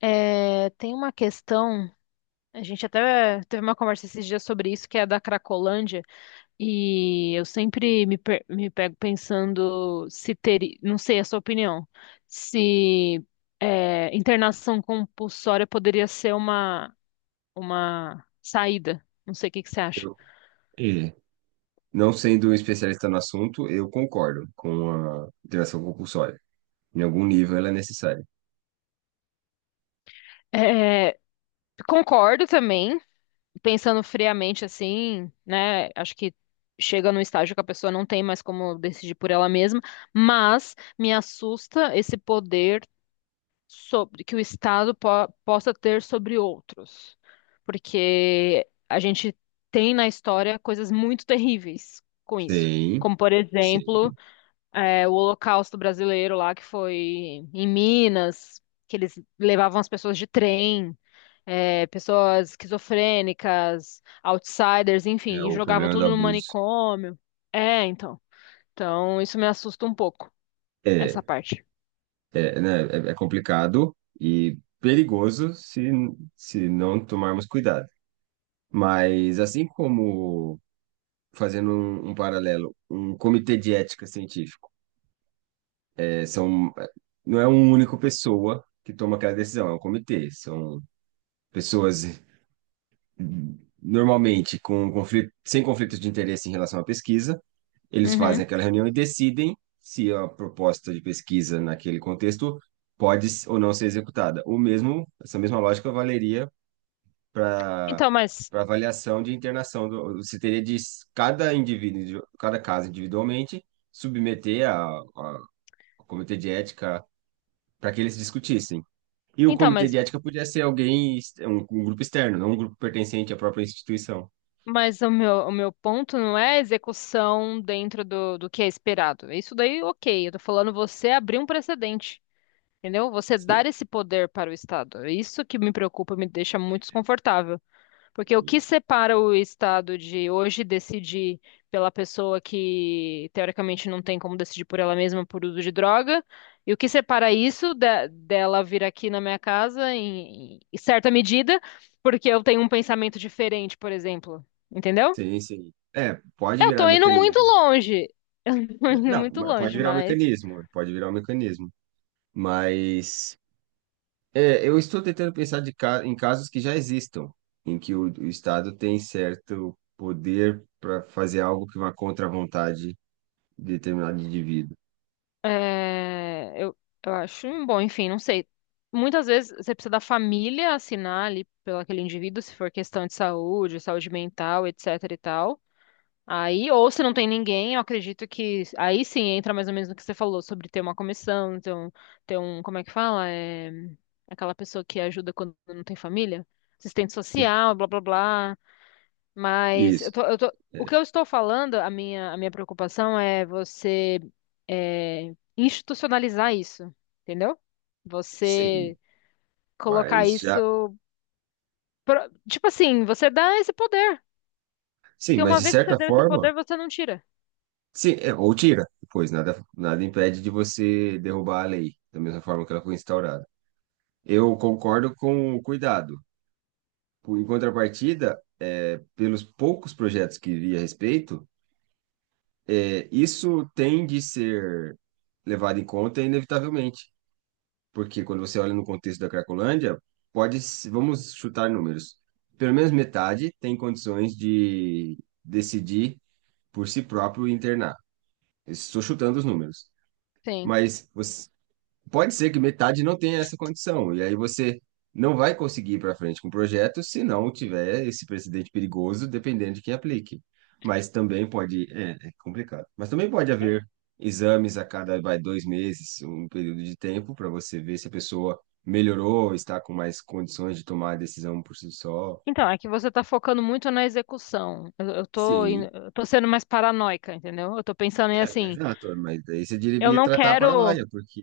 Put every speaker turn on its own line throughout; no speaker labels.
Tem uma questão, a gente até teve uma conversa esses dias sobre isso, que é a da Cracolândia, e eu sempre me pego pensando se teria, não sei a sua opinião, se internação compulsória poderia ser uma saída. Não sei o que que você acha.
Eu- e, não sendo um especialista no assunto, eu concordo com a interação compulsória. Em algum nível ela é necessária.
É, Concordo também pensando friamente assim, né? Acho que chega num estágio que a pessoa não tem mais como decidir por ela mesma, mas me assusta esse poder sobre que o Estado possa ter sobre outros, porque a gente tem na história coisas muito terríveis com isso.
Sim,
Como, por exemplo,
sim.
o Holocausto brasileiro lá, que foi em Minas, que eles levavam as pessoas de trem pessoas esquizofrênicas, outsiders,
É,
enfim, e
o
jogavam
problema do
tudo no
abuso
manicômio. É, então. Então, isso me assusta um pouco,
é,
essa parte.
né, é complicado e perigoso se não tomarmos cuidado. Mas assim como, fazendo um paralelo, um comitê de ética científico, é, são, é, não é uma única pessoa que toma aquela decisão, é um comitê, são pessoas normalmente sem conflitos de interesse em relação à pesquisa, eles
Uhum.
fazem aquela reunião e decidem se a proposta de pesquisa naquele contexto ou não ser executada. Essa mesma lógica valeria para
Então, mas,
para avaliação de internação você teria cada indivíduo, cada caso individualmente, submeter ao comitê de ética para que eles discutissem. E o
então,
comitê
mas,
de ética podia ser um grupo externo, não um grupo pertencente à própria instituição.
mas o meu ponto não é a execução dentro do que é esperado. Isso daí, ok. Eu tô falando você abrir um precedente, entendeu? Você dar esse poder para o Estado. É isso que me preocupa, me deixa muito desconfortável. Porque o que separa o Estado de hoje decidir pela pessoa que teoricamente não tem como decidir por ela mesma por uso de droga, e o que separa isso dela vir aqui na minha casa em certa medida, porque eu tenho um pensamento diferente, por exemplo. Entendeu?
Sim, sim. É, pode
Eu
virar
tô indo muito
mecanismo.
longe. Eu tô
É,
indo
não,
muito
mas
longe,
pode virar um
mas.
mecanismo, pode virar um mecanismo. Mas eu estou tentando pensar em casos que já existam, em que o Estado tem certo poder para fazer algo que vá contra a vontade de determinado indivíduo.
É, eu, eu acho um bom, enfim, não sei. Muitas vezes você precisa da família assinar ali pelo aquele indivíduo, se for questão de saúde, saúde mental, etc e tal. Aí, ou se não tem ninguém, eu acredito que aí sim entra mais ou menos no que você falou sobre ter uma comissão, como é que fala? Aquela pessoa que ajuda quando não tem família, assistente
Tu-
social, blá blá blá. Mas eu
Isso.
tô, eu tô, o
É,
que eu estou falando, a minha preocupação é você institucionalizar isso, entendeu?
sim,
Você colocar
mas já.
isso. Tipo assim, você dá esse poder.
Sim,
Porque
mas
uma
de
vez que você
certa
deu esse
forma.
poder, você não tira.
Sim, ou tira, pois nada impede de você derrubar a lei, da mesma forma que ela foi instaurada. Eu concordo com o cuidado. Em contrapartida, pelos poucos projetos que vi a respeito, isso tem de ser levado em conta inevitavelmente, porque quando você olha no contexto da Cracolândia, pode, se- vamos chutar números, pelo menos metade tem condições de decidir por si próprio e internar. Estou chutando os números,
Sim.
mas você pode ser que metade não tenha essa condição, e aí você não vai conseguir ir para frente com o projeto se não tiver esse precedente perigoso, dependendo de quem aplique. Mas também pode, é complicado. Mas também pode haver exames a cada, vai, dois meses, um período de tempo, para você ver se a pessoa melhorou, está com mais condições de tomar a decisão por si só.
Então, é que você está focando muito na execução. Eu, eu tô, indo-
Sim,
eu tô sendo mais paranoica, entendeu? Eu tô pensando em assim,
exato, mas daí você
eu
deveria
não
tratar a
quero.
paranoia, porque.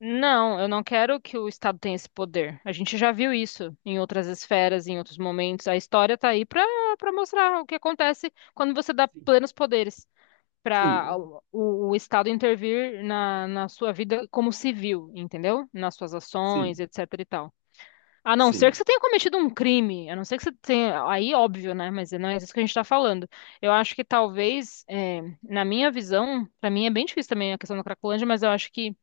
Não, eu não quero que o Estado tenha esse poder. A gente já viu isso em outras esferas, em outros momentos. A história está aí para para mostrar o que acontece quando você dá plenos poderes para
Sim,
o Estado intervir na sua vida como civil, entendeu? Nas suas
sim,
ações,
sim,
etc e tal. A não ser que
sim.
você tenha cometido um crime, a não ser que você tenha. Aí, óbvio, né? Mas não é isso que a gente está falando. Eu acho que talvez, na minha visão, para mim é bem difícil também a questão da Cracolândia, mas eu acho que.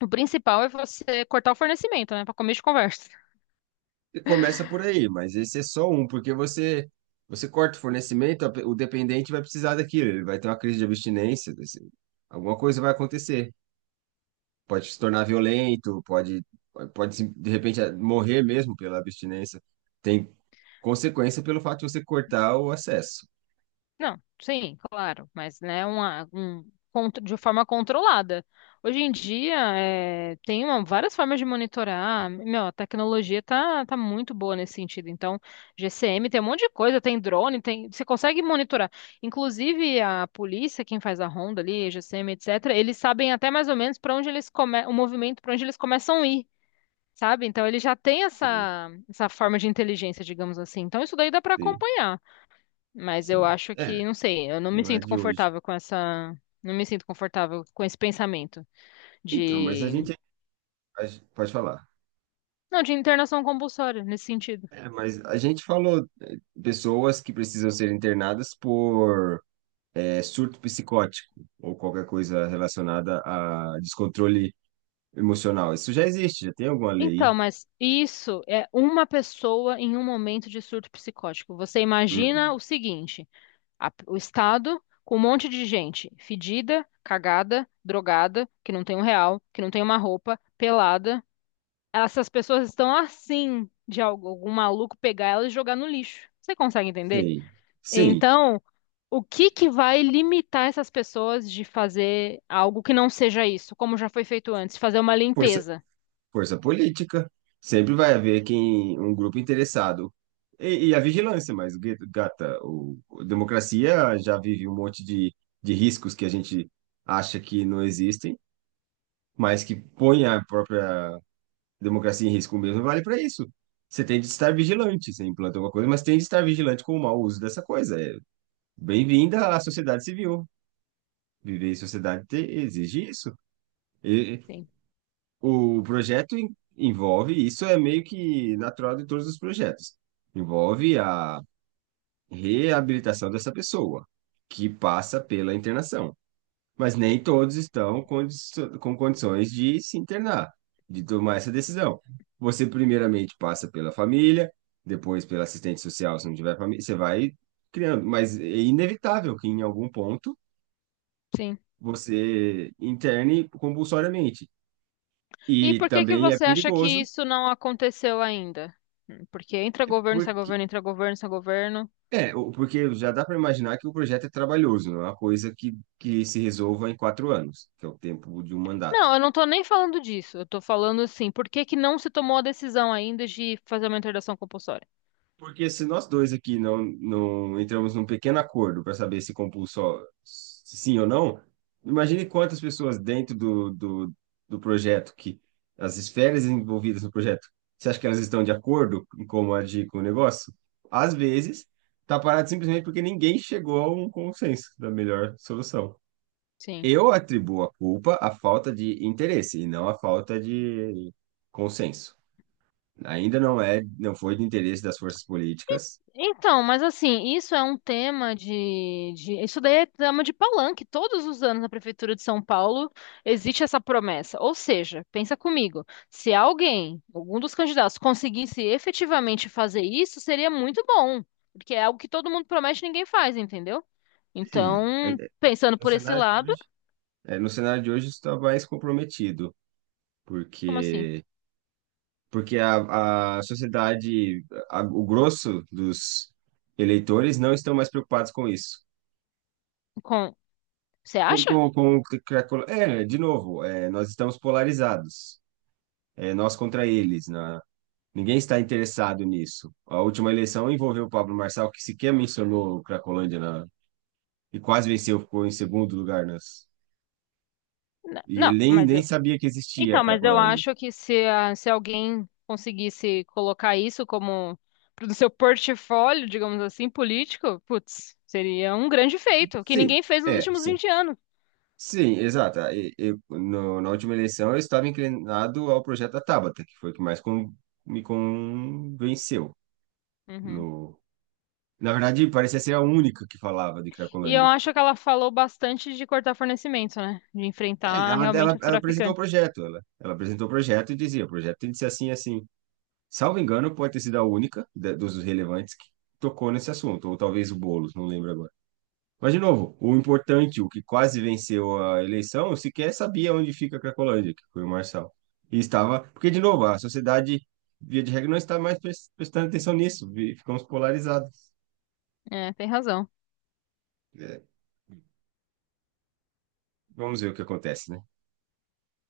O principal é você cortar o fornecimento, né? Para começo de conversa.
Começa por aí, mas esse é só um, porque você corta o fornecimento, o dependente vai precisar daquilo, ele vai ter uma crise de abstinência, alguma coisa vai acontecer. Pode se tornar violento, pode se- de repente morrer mesmo pela abstinência. Tem consequência pelo fato de você cortar o acesso.
Não, sim, claro, mas né, de forma controlada. Hoje em dia, tem várias formas de monitorar. Meu, a tecnologia tá muito boa nesse sentido. Então, GCM tem um monte de coisa, tem drone, tem, você consegue monitorar. Inclusive, a polícia, quem faz a ronda ali, GCM, etc., eles sabem até mais ou menos para onde eles o movimento, para onde eles começam a ir. Sabe? Então ele já tem
Sim,
essa forma de inteligência, digamos assim. Então isso daí dá pra
sim,
acompanhar, mas eu
sim.
acho
É,
que, não sei, eu não me
não é
sinto
de hoje.
confortável com essa, não me sinto confortável com esse pensamento
Então, mas
de,
pode falar.
não, de internação compulsória nesse sentido.
É, mas a gente falou pessoas que precisam ser internadas por surto psicótico ou qualquer coisa relacionada a descontrole emocional. Isso já existe, já tem alguma
Então,
lei.
mas isso é uma pessoa em um momento de surto psicótico. Você imagina
Uhum.
o seguinte: o Estado com um monte de gente fedida, cagada, drogada, que não tem um real, que não tem uma roupa, pelada. Essas pessoas estão assim de algum maluco pegar elas e jogar no lixo. Você consegue entender?
Sim. Sim,
Então, o que que vai limitar essas pessoas de fazer algo que não seja isso, como já foi feito antes, fazer uma
força,
limpeza?
força política. Sempre vai haver um grupo interessado. E a vigilância, mas, gata, a democracia já vive um monte de riscos que a gente acha que não existem, mas que põe a própria democracia em risco mesmo vale para isso. Você tem de estar vigilante, você implanta alguma coisa, mas tem de estar vigilante com o mau uso dessa coisa. É bem-vinda à sociedade civil. Viver em sociedade te- exige isso. E
Sim,
o projeto envolve, isso é meio que natural de todos os projetos, envolve a reabilitação dessa pessoa, que passa pela internação. Mas nem todos com condições de se internar, de tomar essa decisão. Você primeiramente passa pela família, depois pela assistente social, se não tiver família, você vai criando, mas é inevitável que em algum ponto
sim.
você interne compulsoriamente.
E
E
por que que
também é
você acha que
perigoso,
isso não aconteceu ainda? Hum. Porque entra
é
governo, sai
porque
governo, entra governo, sai governo.
porque já dá para imaginar que o projeto é trabalhoso, não é uma coisa que se resolva em quatro anos, que é o tempo de um mandato.
Não, eu não tô nem falando disso. Eu tô falando assim, por que que não se tomou a decisão ainda de fazer uma interdição compulsória?
Porque se nós dois aqui não entramos num pequeno acordo para saber se compulsó sim ou não, imagine quantas pessoas do projeto, que as esferas envolvidas no projeto, você acha que elas estão de acordo em como agir com o negócio? Às vezes, está parado simplesmente porque ninguém chegou a um consenso da melhor solução.
Sim.
Eu atribuo a culpa à falta de interesse e não à falta de consenso. Ainda não foi de interesse das forças políticas.
Então, mas assim, isso é um tema isso daí é tema de palanque. Todos os anos na Prefeitura de São Paulo existe essa promessa. Ou seja, pensa comigo, se alguém, algum dos candidatos, conseguisse efetivamente fazer isso, seria muito bom. Porque é algo que todo mundo promete e ninguém faz, entendeu?
Hum, é-
Então, pensando
No
por esse
cenário de
lado,
hoje, no cenário de hoje está mais comprometido,
como assim?
porque porque a sociedade, o grosso dos eleitores não estão mais preocupados com isso.
Com... Você acha?
Que a é, de novo, nós estamos polarizados, nós contra eles, ninguém está interessado nisso. A última eleição envolveu o Pablo Marçal, que sequer mencionou Cracolândia e quase venceu, ficou em segundo lugar nas,
N-
e
Não,
ele
mas
nem
eu,
sabia que existia a
Então, mas eu
Cracolândia.
acho que se alguém conseguisse colocar isso como pro seu portfólio, digamos assim, político, putz, seria um grande feito, que
Sim,
ninguém fez nos
é,
últimos
sim.
20 anos.
Sim, exato. Eu, no- na última eleição eu estava inclinado ao projeto da Tabata, que foi o que me convenceu.
Uhum.
No, na verdade, parecia ser a única que falava de
E eu
Cracolândia.
acho que ela falou bastante de cortar fornecimento, né? De
É,
enfrentar realmente os
Ela apresentou o
traficantes.
projeto, ela apresentou o projeto e dizia, o projeto tem de ser assim, assim. Salvo engano, pode ter sido a única dos relevantes que tocou nesse assunto, ou talvez o Boulos, não lembro agora. Mas, de novo, o importante, o que quase venceu a eleição, sequer sabia onde fica a Cracolândia, que foi o Marçal. E estava. Porque, de novo, a sociedade, via de regra, não está mais prestando atenção nisso. Ficamos polarizados.
É, tem razão.
É, vamos ver o que acontece, né?